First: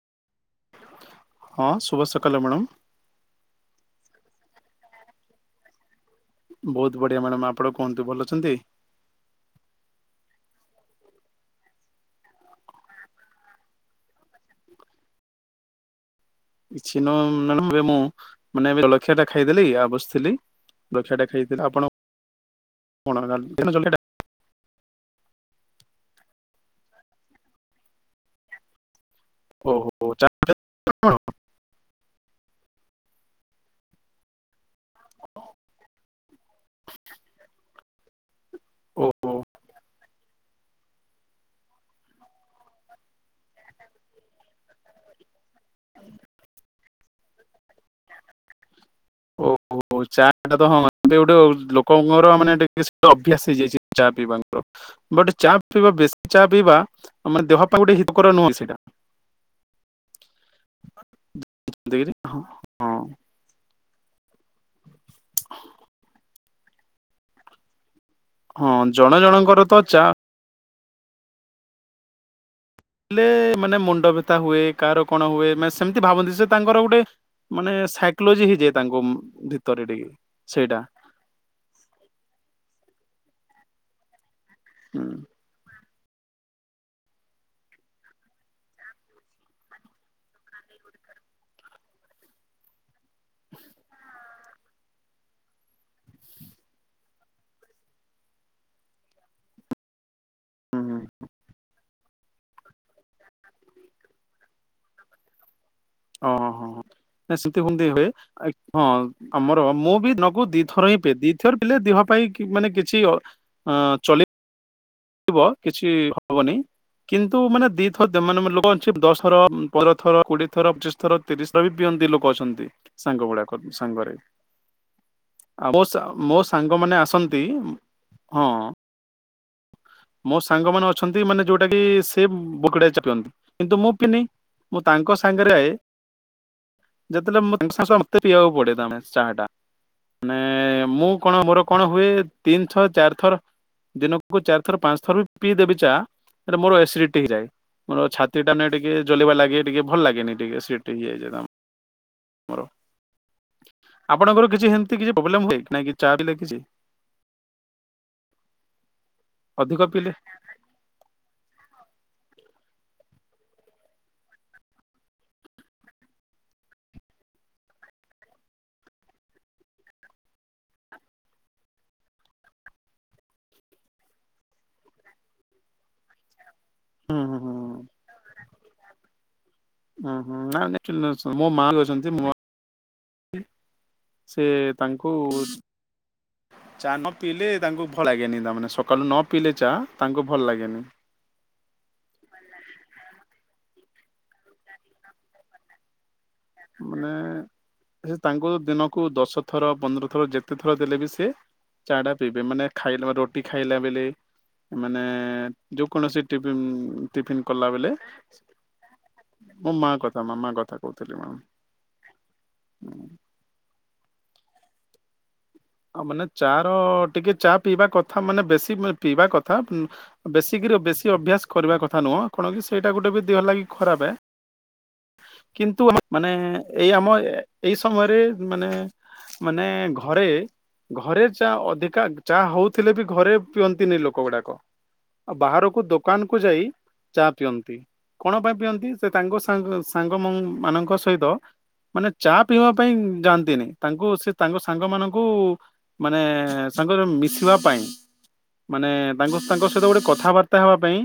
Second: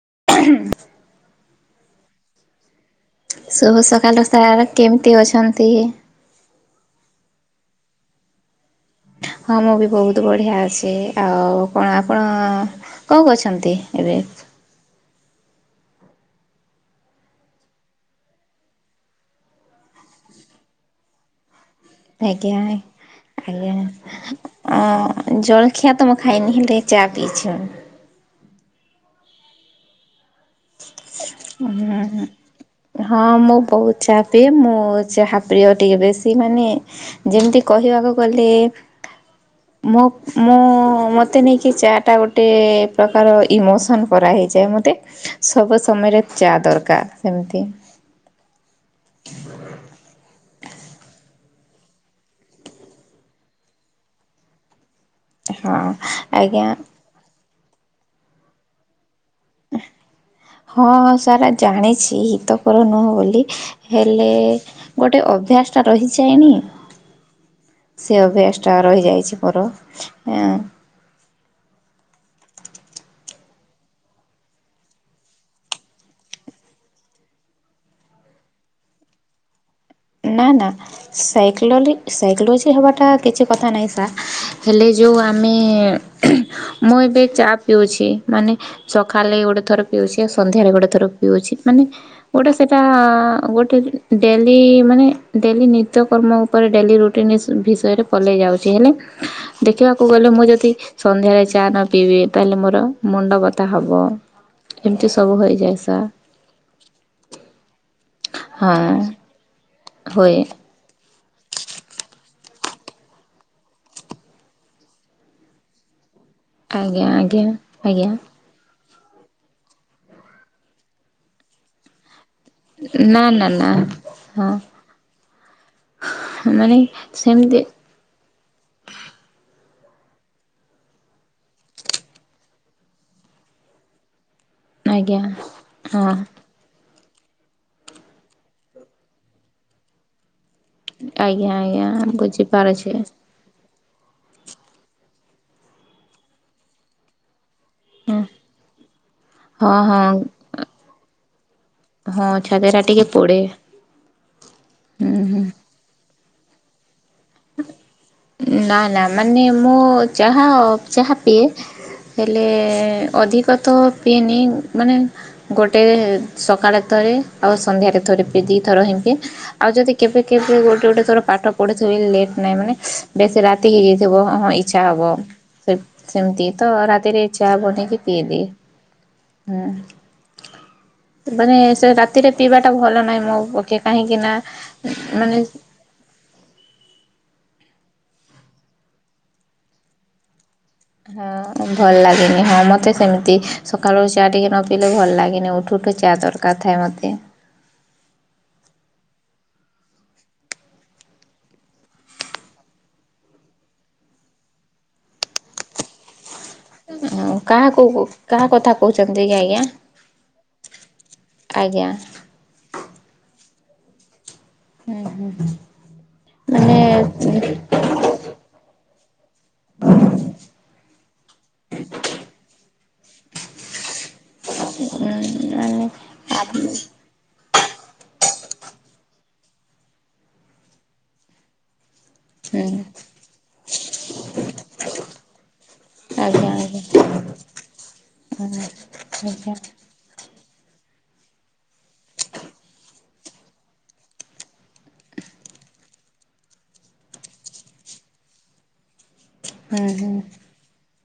[unintelligible] ହଁ ସୁଭାସକଲ ମ୍ୟାଡ଼ମ୍। ଶୁଭ ସକାଳୁ ର ସାରାର କେମତି ଅଛନ୍ତି। ବହୁତ ବଢିଆ ମ୍ୟାଡାମ ଆପଣ କୁହନ୍ତୁ ଭଲ ଅଛନ୍ତି। ହଁ ମୁଁ ବି ବହୁତ ବଢିଆ ଅଛି ଆଉ କଣ ଆପଣ କଣକରୁଚିନ୍ତି ଏବେ। କିଛି ନ ନବେ ମୁଁ ମାନେ ଏ ଲଳଖିଆ ଟା ଖାଇଦେଲି ଆଉ ବସିଥିଲି ଜଲଖିଆ ଟା ଖାଇଥିଲି ଆପଣ। ଆଜ୍ଞା କଣ ଜଳଖିଆ ଟା ଆଜ୍ଞା। ଓ ଜଳଖିଆ ତ ମୁଁ ଖାଇନିି ହେଲେ ଚା ପିଇଛି। ଓହୋ ଚା। କଣ? ହଁ ହଁ ମୁଁ ବହୁତ ଚାହାପିଏ ମୁଁ ଚାହା ପ୍ରିୟ ଟିକେ ବେଶୀ ମାନେ ଯେମିତି କହିବାକୁ ଗଲେ। ଓହୋ ମୋ ମୁଁ ମୋତେ ନେଇକି ଚା ଟା ଗୋଟେ ପ୍ରକାର ଇମୋସନ୍ କରାହଇଯାଏ ମୋତେ ସବୁ ସମୟରେ। ଚା ଦରକାର ସେମିତି। [unintelligible] ଓ ଚାଟା ତ ହଁ ଏ ଗୋଟେ ଲୋକଙ୍କର ମାନେ ଟିକେ ଅଭ୍ୟାସ ହେଇଯାଇଛି ଚା ପିଇବାଙ୍କର। ବଟ୍ ଚା ହଁ ପିଇବା ବେଶୀ ଚା ଆଜ୍ଞା। ପିଇବା ଆମ ଦେହ। ତା ଗୋଟେ ହିତକର ନୁହେଁ ସେଇଟା। ହଁ ସାରା ଜାଣିଛି ହଁ ହିତକର ହଁ ନୁହଁ ବୋଲି। ହେଲେ ଗୋଟେ ଅଭ୍ୟାସ ଟା ରହିଯାଏନି। ସେ ହଁ ଅଭ୍ୟାସ ଜଣ ରହିଯାଇଛି ଜଣଙ୍କର ମୋର। ତ ଚା ହେଲେ ମାନେ ମୁଣ୍ଡ ଭଥା ହୁଏ କାହାର କଣ ହୁଏ ମାନେ ସେମତି ଭାବନ୍ତି ସେ ତାଙ୍କର ଗୋଟେ ମାନେ ସାଇକୋଲୋଜି ହେଇଯାଏ ତାଙ୍କୁ ଭି। ନା ନା ସାଇକ୍ଲୋଲି ସାଇକୋଲଜି ହେବାଟା। କିଛି କଥା ନାହିଁ ସାାର୍। ହେଲେ ହୁଁ ଯେଉଁ ଆମେ। ମୁଁ ଏବେ ଚା ପିଉଛି ମାନେ ସକାଳେ ଗୋଟେ ଥର ପିଉଛି ଆଉ ସନ୍ଧ୍ୟାରେ ଗୋଟେ ଥର ପିଉଛି ମାନେ ଗୋଟେ ସେଇଟା ଗୋଟେ ଡେଲି। ମାନେ ଡେଲି ନିତ୍ୟ କରମ ଉପରେ ଡେଲିରୁଟିନ୍ ବିଷୟରେ ପଲେଇ ଯାଉ ହେ ଦେଖିବା। କୁ ଗଲେ ମୁଁ ଯଦି ହୁଁ ହୁଁ ସନ୍ଧ୍ୟାରେ ଚା ନ ପିଇବି। ତାହେଲେ ମୋର ମୁଣ୍ଡବତା ହେବ ଏମିତି ସବୁ ହୋଇଯାଏ। ସା ଓ ହୋ [unintelligible] ହଁ ଆମର ମୁଁ ବି ହୁଏ ଦିନକୁ ଦି ଥର ହିଁ ପିଏ। ଦି ଥର ପିଲେ ଦେହ ପାଇଁ ମାନେ କିଛି ଚଲେ। ଳିବ କିଛି। ହବନି ଆଜ୍ଞା କିନ୍ତୁ ଆଜ୍ଞା ମାନେ ଦି ଥର ଆଜ୍ଞା ଦେ ମାନେ ମାନେ ଲୋକ। ଦଶଥର ପନ୍ଦର ଥର କୋଡିଏ ଥର ପଚିଶ ଥର ତିରିଶ ଥର ବି ପିଅନ୍ତି ଲୋକ। ଛନ୍ତି ନା ସାଙ୍ଗ ନା ଗୁଡାକ ନା ସାଙ୍ଗରେ ହଁ ଆଉ ମୋ ମୋ ସାଙ୍ଗ ମାନେ ଆସନ୍ତି ହଁ। ମୋ ସାଙ୍ଗ ମାନେ ଅଛନ୍ତି ମାନେ ଯୋଉଟା କି ସେ ବୋକଡା ପିଅନ୍ତି କିନ୍ତୁ ମୁଁ ପିନି। ମୁଁ ତାଙ୍କ ଆଜ୍ଞା ସାଙ୍ଗରେ ଆ। ହଁ ଯେତେବେଳେ ମୁଁ ତାଙ୍କ ସହ ଥାଏ ମତେ ପିଆକୁ ପଡ଼େ ଚାହାଟା। ମାନେ ମୁଁ କଣ ଆଜ୍ଞା ମୋର କଣ ଆଜ୍ଞା ହୁଏ ତିନି ଥର ବୁଝିପାରୁଛି ଚାରିଥର। ଦିନ କୁ ଚାରି ଥର ପାଞ୍ଚ ଥର ବି ପିଇ ଦେବି ଚା ହେଲେ ମୋର ଏସିଡିଟି ହେଇଯାଏ। ମୋର ଛାତି ଟା ମାନେ ଟିକେ ଜଲିବା ଲାଗେ ହଁ ଟିକେ ଭଲ ହଁ ଲାଗେନି ଟିକେ ଏସିଡିଟୀ ହେଇଯାଇଏ ହଁ ମୋର। ଛାତଟା ଟିକେ ପୋଡ଼େ ଆପଣଙ୍କର କିଛି ଯେମିତି କିଛି ହୁଁ ହୁଁ ପ୍ରୋବ୍ଲେମ୍ ହୁଏ ନା କି? ଚା ବି ଲାଗିଛି। ନା ହେଲା ମାନେ ମୁଁ ଅଧିକ ପିଇଲେ ଚାହା ଚାହା ପିଏ ହେଲେ। ଅଧିକ ତ ପିଏନି ମାନେ ଗୋଟେ ସକାଳେ ଥରେ ଆଉ ସନ୍ଧ୍ୟାରେ ଥରେ ପିଏ ଦୁଇଥର ହିଁ ପିଏ ଆଉ ଯଦି କେବେ କେବେ ଗୋଟେ ଗୋଟେ ଥର ପାଠ ପଢ଼ିଥିବି ଲେଟ୍। ନାଇଁ ମାନେ ବେଶୀ ରାତି ହେଇ ଯାଇଥିବ ହଁ ଇଚ୍ଛା ହବ ସେମ ସେମିତି। ତ ହୁଁ ରାତିରେ ହୁଁ ଚା ହୁଁ। ବନେଇକି ପିଇଦିଏ ହୁଁ ହୁଁ ହୁଁ ନା ମୋ ମାନେ ମା ବି ସେ ଅଛନ୍ତି ରାତିରେ ମୋ ପିଇବା ଟା ଭଲ ନା। ନାଇଁ ମୋ କାହିଁକି ନା ସେ ମାନେ। ତାଙ୍କୁ ଚା ନ ପିଇଲେ ତାଙ୍କୁ ଭଲ ଲାଗେନି ତାମାନେ ସକାଳୁ ନ ପିିଲେ ଚା ତାଙ୍କୁ ଭଲ ଲାଗେନି। ହଁ ଭଲ ଲାଗେନି ହଁ ମତେ ସେମିତି ସ ସକାଳୁ ଚା ଟିକେ ନ ପଇଲେ ଭଲ ଲାଗେନି ଉଠୁ ଉଠୁ ଚା ଦରକାର। ଥାଏ ମତେ। ମାନେ ସେ ତାଙ୍କ ଦିନକୁ ଦଶ। ଥର ପନ୍ଦର ଥର ଯେତେ ଥର ଦେଲେ ବି ସେ ଚା ଟା ପିଇବେ ମାନେ ଖାଇଲା ରୁଟି ଖାଇଲା ଵେଲେ ମାନେ ଯେକୌଣସି। ଟି ଟିଫନ୍ କଲା କାହାକୁ ବେଲେ କାହା କଥା କହୁଛନ୍ତି କି ଆଜ୍ଞା ମୋ ମା କଥା ମୋ ମା କଥା କହୁଥିଲି ମ୍ୟାମ। ଆଜ୍ଞା ହୁଁ ହୁଁ ଆଉ ମାନେ ଚା ର ଟିକେ ଚା ପିଇବା କଥା ମାନେ ବେଶୀ ପିଇବା କଥା। ବେଶୀକରି ବେଶୀ ଅଭ୍ୟାସ କରିବା କଥା ନୁହଁ କଣ କି ସେଇଟା ଗୋଟେ ବି ଦେହ ଲାଗି ଖରାପ। ହୁଁ କିନ୍ତୁ ମାନେ ଆଜ୍ଞା ଆଜ୍ଞା। ଏଇ ଆମ ଏଇ ସମୟରେ ମାନେ ମାନେ ଘରେ ଘରେ ଯା ଅଧିକ ଚା ହଉଥିଲେ ବି ଘରେ ପିଅନ୍ତିନି ଲୋକ ଗୁଡାକ ଆଉ ବାହାରକୁ ଦୋକାନ କୁ ଆଜ୍ଞା ଯାଇ ହୁଁ ହୁଁ ଆଜ୍ଞା ଚା ପିଅନ୍ତି କଣ ପାଇଁ ପିଅନ୍ତି ସେ ତାଙ୍କ ସାଙ୍ଗ ସାଙ୍ଗ। ମାନଙ୍କ ସହିତ ମାନେ ଚା ପିଇବା ପାଇଁ ଯାଆନ୍ତିନି ତାଙ୍କୁ ସେ ତାଙ୍କ ସାଙ୍ଗ ମାନଙ୍କୁ। ମାନେ ସାଙ୍ଗ ମିଶିବା ପାଇଁ ମାନେ ତା ତାଙ୍କ ସହିତ ଗୋଟେ କଥାବାର୍ତ୍ତା ହେବା ପାଇଁ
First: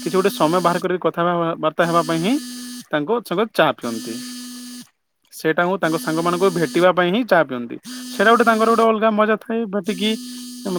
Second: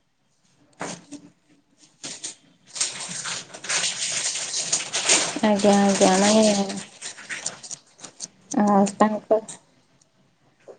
କିଛି ଗୋଟେ ସମୟ ବାହାର କରିକି କଥାବାର୍ତ୍ତା ହେବା ପାଇଁ ହିଁ ତାଙ୍କ ସଙ୍ଗେ ଚା ପିଅନ୍ତି। ସେଇଟା ହ ତାଙ୍କ ଆଜ୍ଞା ମାନେ ସାଙ୍ଗମାନାନଙ୍କୁ ଭେଟିବା ପାଇଁ ହିଁ ଚାହା ପିଅନ୍ତି ସେଇଟା ଗୋଟେ ତାଙ୍କର ହଁ ଗୋଟେ। ପା ତାଙ୍କ ମଜା ଥାଏ ବାଟିକି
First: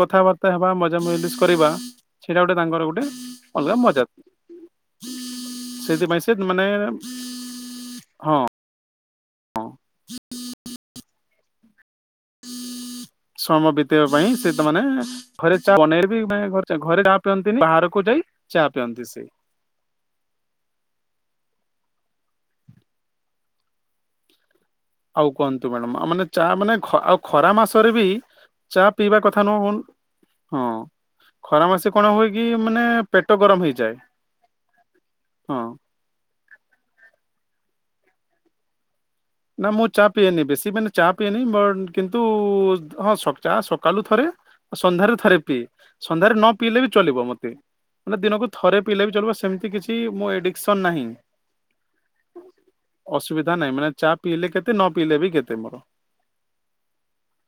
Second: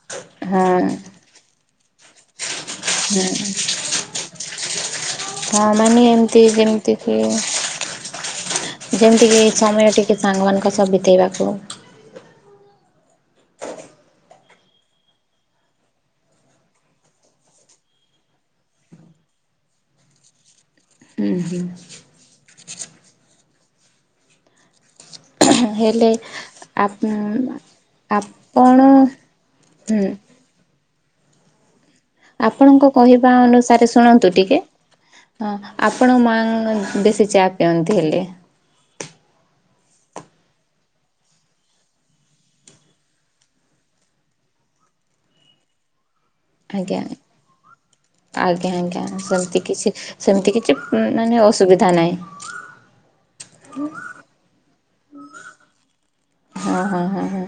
କଥାବାର୍ତ୍ତା ହେବା ହଁ ମଜା ମଜଲିସ କରିବା। ସେଇଟା ଗୋଟେ ତାଙ୍କର ଗୋଟେ ଅଲଗା ମଜା ହଁ ମାନେ ସେଥିପାଇଁ ସେ ଏମିତି ମାନେ ଯେମିତି କି ହଁ। ଯେମିତିକି ଏଇ ସମୟ ଟିକେ ସାଙ୍ଗମାନଙ୍କ ସହ ବିତେଇବା। ଆ ସମୟ ବିତେଇବା ପାଇଁ ସେ ତାମାନୋନ ଘରେ ଚା ବନେଇବିାନ ଘରେ ଚାହା ପିଅନ୍ତିନି ବାହାରକୁ ଯାଇ ଚା ପିଅନ୍ତି ସେ ଆଉ କୁହନ୍ତୁ ମ୍ୟାଡାମ ଆ ହେଲେ ମାନେ ଚା ମାନେ ଆପ ଆଉ ଖରା ମାସରେ ବି ଆପଣ ଚା ପିଇବା କଥା ନୁହ ହୁଁ ହଁ। ଖରା ମାସ। ଆପଣଙ୍କ କହିବା ଅନୁସାରେ ଶୁଣନ୍ତୁ ଟିକେ ହଁ। ଆପଣ ମାଆ ବେଶୀ ଚା ପିଅନ୍ତି। ହେଲେ। ନା ମୁଁ ଚା ପିଏନି ବେଶୀ ମାନେ ଚା ପିଏନି ବଟ କିନ୍ତୁ ହଁ ଚା ସକାଳୁ ଥରେ ସନ୍ଧ୍ୟାରେ ଥରେ ପିଏ। ସନ୍ଧ୍ୟାରେ ନ ପିଇଲେ ବି ଆଜ୍ଞା ଚଲିବ ମତେ ମାନେ ଦିନକୁ ଆଜ୍ଞା ଥରେ ଆଜ୍ଞା ପିଇଲେ ବି ଚଲିବ ସେମିତି ସେମତି କିଛି ସେମିତି କିଛି କିଛିଡିକସନ ନାହିଁ ମାନେ ଅସୁବିଧା ନାହିଁ ଅସବିଧା ନାଁ ମାନ ଚା ପିଇଲେ କେତେ ନ ପିଇଲେ ବି କେତେ ମୋର ହଁ ହଁ ହଁ ହଁ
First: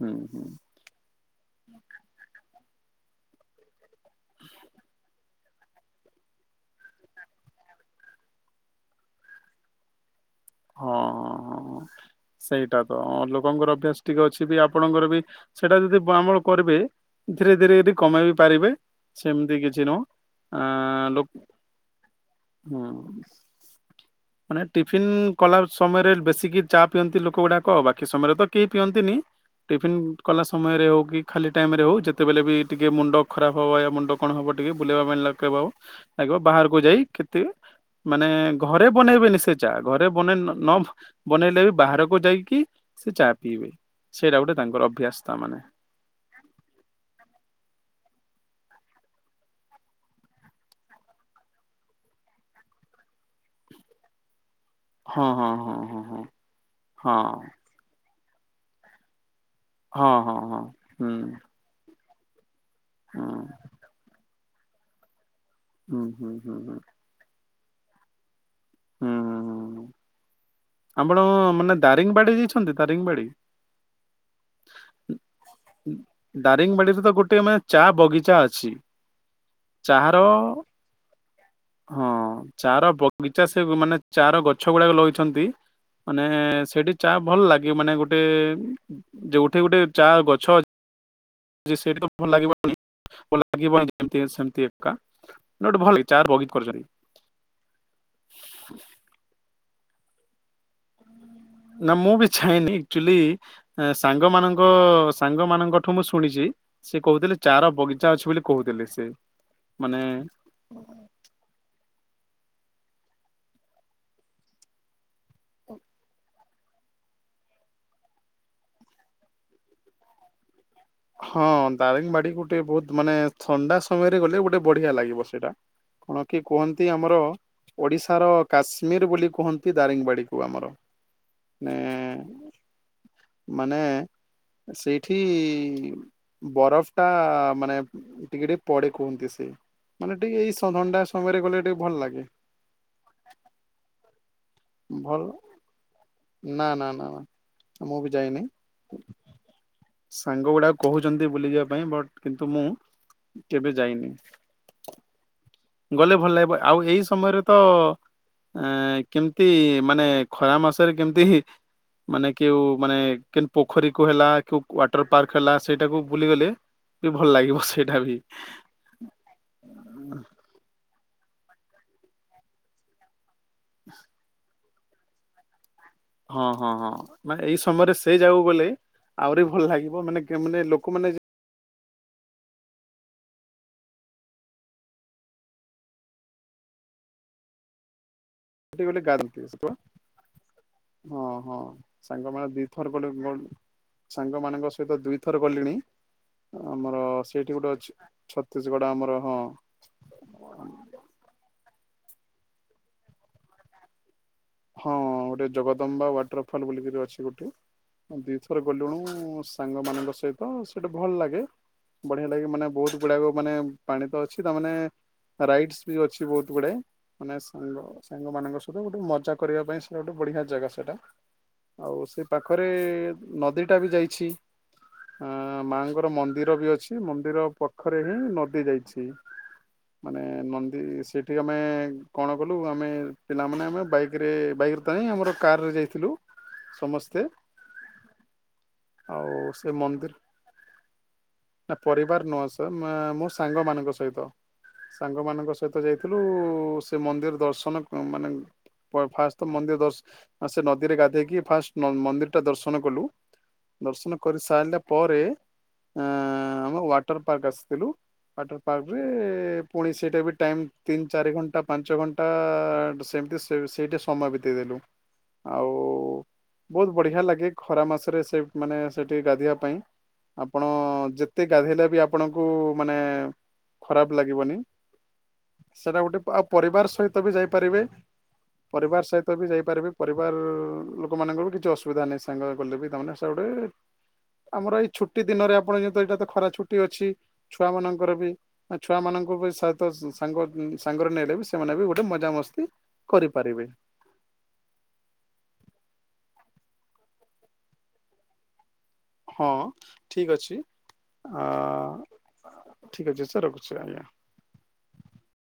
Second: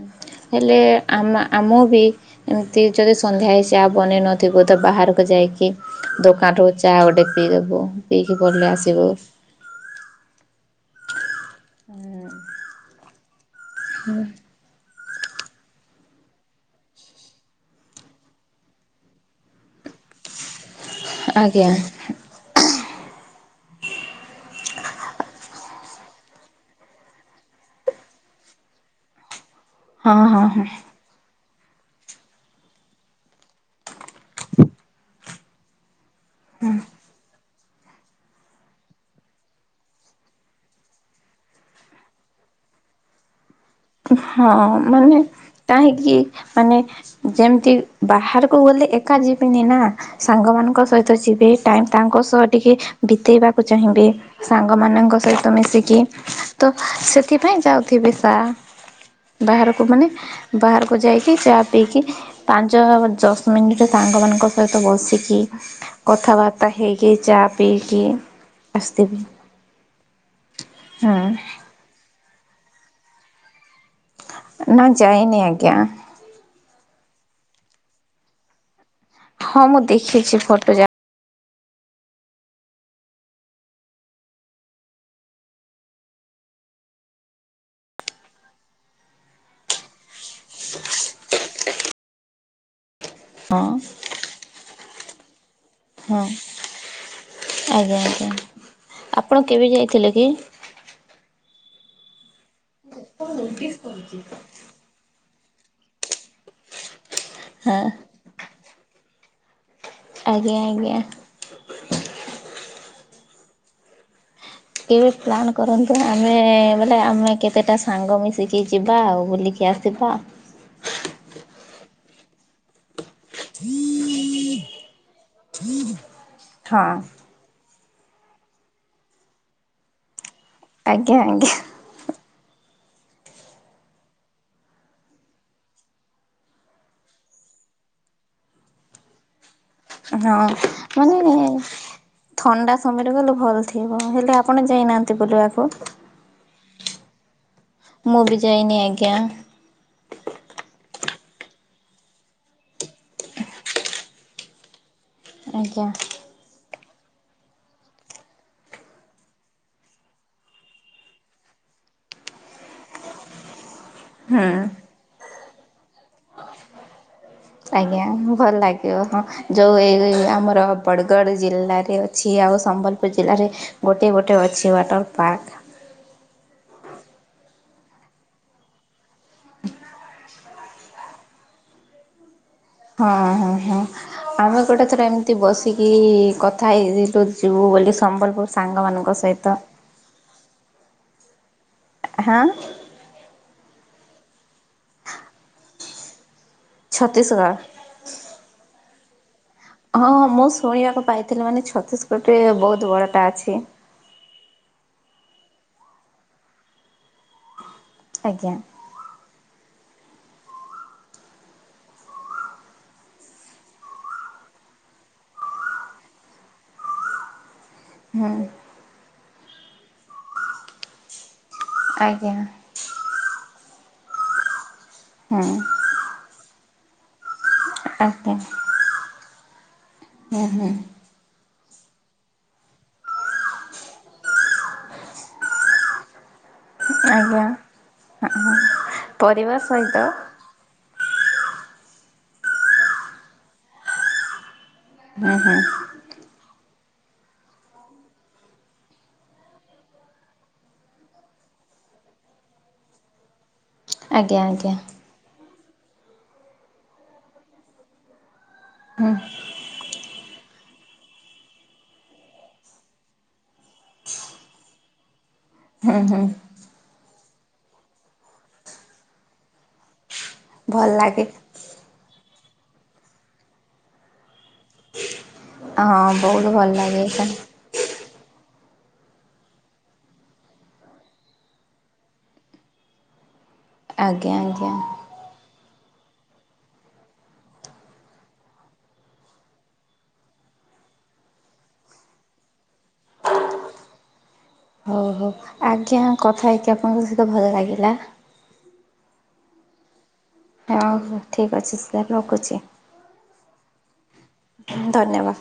ହୁଁ ହୁଁ ହେଲେ ଆମ ଆମ ବି ଏମିତି ଯଦି ସନ୍ଧ୍ୟା ହେ ଚା ବନେଇ ନଥିବୁ ତ ବାହାରକୁ ଯାଇକି ଦୋକାନରୁ ଚା ଗୋଟେ ପିଇଦବୁ ପିଇକି ଭଲ ଆସିବ। ହଁ ହଁ। ହଁ ସେଇ ତମ ଲୋକ ଆପଣଙ୍କର ଅଭ୍ୟାସ ଟିକେ ଅଛି ବି ଆପଣଙ୍କର ବି ସେଇଟା ଯଦି ଆମଳ କରିବେ ଧୀରେ ଧୀରେଦି କମେଇ ବିି ପାରିବେ ସେମିତି କିଛି ନୁହଁ ଆ ଆ ଲ ଆଜ୍ଞା ହୁଁ। ମାନେ ଟିଫିନ କଲା ସମୟରେ ବେଶୀକି ଚା ପିଅନ୍ତି ଲୋକ ଗୁଡାକ ବାକି ସମୟରେ ତ କେହି ପିଅନ୍ତିନି। ଟିଫନ୍ ହଁ କଲା ହଁ ହଁ ସମୟରେ ହଉ କି ଖାଲି ଟାଇମ ରେ ହଉ ଯେତେବେଳେ ବି ଟିକେ ମୁଣ୍ଡ ଖରାପ ହବ ମୁଣ୍ଡ କଣ ହବ ଟିକେ ବୁଲେଇବା ପାଇଁ ଲ ଆଉ ଲିବ ବାହାରକୁ ଯାଇ କେତେ ମାନେ ଘରେ ବନେଇବେନି ସେ ଚା ଘରେ ଘ ବନେଇ ନ ବନେଇଲେ ବି ବାହାରକୁ ଯାଇକି ସେ ଚା ପିଇବେ। ସେଇଟା ହଁ ଗୋଟେ ତାଙ୍କର ମାନେ ଅଭ୍ୟାସ ତା କାହିଁକି ମାନେ ଯେମିତି ବାହାରକୁ ଗଲେ ଏକା ଯିବେନି ନା ସାଙ୍ଗମାନଙ୍କ ସହିତ ଯିବେ ଟାଇମ୍ ତାଙ୍କ ସହ ଟିକେ ବିତେଇବାକୁ ଚାହିଁବେ। ସାଙ୍ଗମାନଙ୍କ ହଁ ହଁ ସହିତ ମିଶିକି ହଁ ହଁ ତ ହଁ ସେଥିପାଇଁ ଯାଉଥିବେ। ତା ବାହାରକୁ ମାନେ ହଁ ହଁ ବାହାରକୁ ହଁ ଯାଇକି ଚା ପିଇକି ପାଞ୍ଚ ହଁ। ଦଶ ମିନିଟରେ ସାଙ୍ଗ ମାନଙ୍କ ହଏତ ବସିକି ହୁଁ ହୁଁ ହୁଁ କଥାବାର୍ତ୍ତା ହୁଁ ହୁଁ ହୁଁ ହେଇକି ଯା ପିକ୍ଷି ଆସତିବ ହୁଁ ହୁଁ ହୁଁ। ଆପଣ ମାନେ ଦାରିଙ୍ଗ ବାଡି ଯ ଛନ୍ତି ତାରିଙ୍ଗବାଡ଼ି ନା ଯାଇନି ଆଜ୍ଞା। ଦାରିଙ୍ଗବାଡିରେ ତ ଗୋଟେ ମାନେ ଚା ବଗିଚା ଅଛି। ହଁ ମୁଁ ଚାହାର ଦେଖିଛି ଫଟୋ ଯା ହଁ ଚାର ବଗିଚା ସେ ମାନେ ଚାର ଗଛ ଗୁଡାକ ଲଗଛନ୍ତି। ମାନେ ସେଇଠି ଚା ଭଲ ଲାଗେ ମାନେ ଗୋଟେ ଯୋଉଠି ଗୋଟେ ଚା ଗଛ ଅଛି ସେଇଠି ତ ଭଲ ଲାଗିବନି ହଁ ଲାଗିବନି ଯେମତି ସେମତି ଏକା ଗୋଟେ ଭଲ ହଁ ଚା ବଗିଚା କରିଛନ୍ତି। ଆଜ୍ଞା ଆଜ୍ଞା ଆପଣ କେବେ ଯାଇ ଥିଲେ କି ନା ମୁଁ ବି ଛାଇନି ଆଚୁଆଲି ସାଙ୍ଗ ମାନଙ୍କ ସାଙ୍ଗ ମାନଙ୍କ ଠୁ ମୁଁ ଶୁଣିଛି ସେ କହୁଥିଲେ ଚାର ହଁ ବଗିଚା ଅଛି ବୋଲି କହୁଦଥିଲେ ସେ। ମାନେ ଆଜ୍ଞା ଆଜ୍ଞା। କେବେ ପ୍ଲାନ୍ କରନ୍ତୁ ଆମେ ବୋଲେ ଆମେ କେତେଟା ସାଙ୍ଗ ମିଶିକି ଯିବା ଆଉ ବୁଲିକି ଆସିବା। ହଁ ଦାରିଙ୍ଗବାଡି ଗୋଟେ ବହୁତ ମାନେ ଥଣ୍ଡା ସମୟରେ ଗଲେ ଗୋଟେ ବଢିଆ ଲାଗିବ ସେଇଟା। କଣ କିଏ ହଁ। କୁହନ୍ତି ଆମର। ଓଡ଼ିଶାର କାଶ୍ମୀର ବୋଲି କୁହନ୍ତି ଦାରିଙ୍ଗବାଡ଼ିକୁ। ଆମର ଆଜ୍ଞା ଆଜ୍ଞା। ମାନେ। ମାନେ ସେଇଠି ବରଫ ଟା ମାନେ ଟିକେ ଟିକେ ପଡେ କୁହନ୍ତି ସେ। ମାନେ ହଁ ଟିକେ ଏଇ ଥଣ୍ଡା ମାନେ ସମୟରେ ଗଲେ ଟିକେ ଭଲ ଲାଗେ ଥଣ୍ଡା ସମୟରେ ଗଲେ ଭଲ୍ ଥିବ ହେଲେ ଆପଣ ଯାଇନାହାନ୍ତି ଭଲ ବୁଲିବାକୁା ନା ନା ନା ନା। ମୁଁ ବି ଯାଇନି ସାଙ୍ଗ ଗୁଡାକ କହୁଛନ୍ତି ବୁଲିଯିବା ପାଇଁ ବଟ୍ କିନ୍ତୁ ମୁଁ କେବେ ଯାଇନି। ଆଜ୍ଞା। ଗଲେ ଭଲ ଲାଗିବ ଆଉ ଏଇ ସ ସମୟରେ ତ ଏଁ କେମିତି ମାନେ ଖରା ମାସରେ କେମିତି ମାନେ କେଉ ମାନେ କେନ୍ ପୋକ। ପୋଖରୀ ହେଲା ହୁଁ। କି ୱାଟର ପାର୍କ ହେଲା ସେଇଟାକୁ ବୁଲିଗଲେ। ବି ଭଲ ଲାଗିବ ସେଇଟା ଆଜ୍ଞା ବି ଭଲ ଲାଗିବ ହଁ ଯୋଉ ଏଇ ଆମର। ବଡ଼ଗଡ଼ ଜିଲ୍ଲାରେ ଅଛି ଆଉ ସମ୍ବଲପୁର୍ ଜିଲ୍ଲା ଜିଲ୍ଲାରେ ଗୋଟଏ ଗୋଟେ ଅଛି। ଅଛି ୱାଟର ପାର୍କ। ହଁ ହଁ ହଁ ମାନେ ଏଇ ସମୟରେ ସେ ଯାଉ ଗଲେ ଆହୁରି ଭଲ ଲାଗିବ ମାନେ ମାନେ ଲୋକମାନେ ହଁ ହଁ ହଁ ଆମେ ଗୋଟେ ଥର ଏମିତି ବସିକି କଥା ହେଇଥିଲୁ ଯିବୁ ବୋଲି ସମ୍ବଲପୁର ମୋ ସାଙ୍ଗ ଗଲେ ମାନଙ୍କ ଗାଧାନ୍ତି ସହିତ। ହଁ ହଁ। ହାଁ ସାଙ୍ଗମାନେ ଦିଥର ଗଲେ ଗ ସାଙ୍ଗମାନାନଙ୍କ ସହିତ ଦୁଇଥର ଗଲିଣି। ଆମର ଛତିଶଗଡ଼। ସେଇଠି ଗୋଟେ ଅଛି ଛତିଶଗଡ ଆମର। ହଁ ହଁ ହଁ ମୁଁ ଶୁଣିବାକୁ ପାଇଥିଲି ମାନେ ଛତିଶଗଡ଼ ଗୋଟେ ବହୁତ ବଡଟା ଅଛି। ହଁ ଗୋଟେ ଜଗଦମ୍ବା ୱାଟର ଫଲ ବୋଲିକରି ଅଛି ଗୋଟେ ଆଜ୍ଞା ଦିଥର ଗଲୁଣୁ ସେ ସାଙ୍ଗ ମାନଙ୍କ ସହିତ ସେଇଟା ଭଲ ଲାଗେ ବଢିଆ ଲାଗେ ମାନେ ବହୁତ ଗୁଡାକ ମାନେ ପାଣି ତ ଅଛି ତାମାନେ ରାଇଟସ୍ ବି ଅଛି ବହୁତ ଗୁଡାଏ ତା ମାନେ ସାଙ୍ଗ ହୁଁ ସାଙ୍ଗ ମାନଙ୍କ ସହିତ ଗୋଟେ ମଜ୍ କରିବା ପାଇଁ ସେଟ ଗୋଟେ ବଢିଆ ଜାଗା ସେଇଟା। ଆଉ ସେ ଆଜ୍ଞା ପାଖରେ ନଦୀ ଟା ବି ଯାଇଛି ହୁଁ ହଁ ମାଙ୍ଗର ମ ମନ୍ଦିର ବି ଅଛି ମନ୍ଦିର ପଖରେ ହିଁ ଆଜ୍ଞା ନଦୀ ଯାଇଛି। ମାନେ ନନ୍ଦୀ ସେଠି ଆମେ କଣ କଲୁ ଆମେ ପିଲାମାନେ ଆମେ ବାଇକ୍ ବାଇକ ଆମର କାରରେ ଯାଇଥିଲୁ ସମସ୍ତେ। ଆଜ୍ଞା। ହଁ ହଁ ଆଉ ପରିବାର ସେ ସହିତ ମନ୍ଦିର ନା ପରିବାର ନୁହ ସ ମୋ ସାଙ୍ଗ ମାନଙ୍କ ସହିତ ସାଙ୍ଗମାନାନଙ୍କ ସହିତ ଯାଇଥିଲୁ ସେ ମନ୍ଦିର ଦର୍ଶନ ମାନେ ଫାଷ୍ଟ ତ ମନ୍ଦିର ଦ ସେ ନଦୀରେ ଗାଧେଇକି ଫାଷ୍ଟ ମନ୍ଦିର ଟା ଦର୍ଶନ କଲୁ ଦର୍ଶନ ଆଜ୍ଞା କରି ଆଜ୍ଞା ସାରିଲା ପରେ ଅ ଆମ ୱାଟର ପାର୍କ ଆସିଥିଲୁ ୱାଟର ପାର୍କରେ ହୁଁ ପୁଣି ସେଇଟା ବି ଟାଇମ ତିନି ଚାରି ଘଣ୍ଟା ପାଞ୍ଚ ଘଣ୍ଟା ସେମିତି ସେଇଠା ସମୟ ବିତେଇଦଲୁ ଆଉ ହୁଁ ହୁଁ ବହୁତ ବଢିଆ ଲାଗେ ଖରା ମାସରେ ସେ ମାନେ ସେଠି ଗାଧୋଇବା ପାଇଁ ଆପଣ ଭଲ ଲାଗେ। ଯେତେ ଗାଧୋଇଲେ ବି ଆପଣଙ୍କୁ ମାନେ ଖରାପ ଲାଗିବନି ସେଟା ହଁ ଗୋଟେ ବହୁତ ଆଉ ଭଲ ପରିବାର ଲାଗେ ସହିତ ବି ଯାଇପାରିବେ। ପରିବାର ସହିତ ବି ଯାଇପାରିବି ପରିବାର ଲୋକ ମାନଙ୍କର ବି କିଛି ଅସୁବିଧା ନାହିଁ ସାଙ୍ଗ ଗଲେ ବି ତାମାନେ ସେ ଗଟେ ଆଜ୍ଞା ଆମର ଆଜ୍ଞା। ଏଇ ଛୁଟି ଦିନରେ ଆପଣ ଯେେ ଏଇଟା ତ ଖରା ଛୁଟି ଅଛି ଛୁଆ ମାନଙ୍କର ବି ଛୁଆ ମାନଙ୍କଙ୍କୁ ବି ସତ ସାଙ୍ଗ ସାଙ୍ଗରେ ନେଲେ ବି ସେମାନେ ବି ଗୋଟେ ମଜାମସ୍ତି କରିପାରିବେ ଓହୋ ଆଜ୍ଞା କଥା ହେଇକି ଆପଣଙ୍କ ସହିତ ଭଲ ଲାଗିଲା। ହଁ ଠିକ ଅଛି ହଉ ହଉ ଆ ଠିକ୍ ଅଛି ସାର୍ ରଖୁଛି। ଆ ଧନ୍ୟବାଦ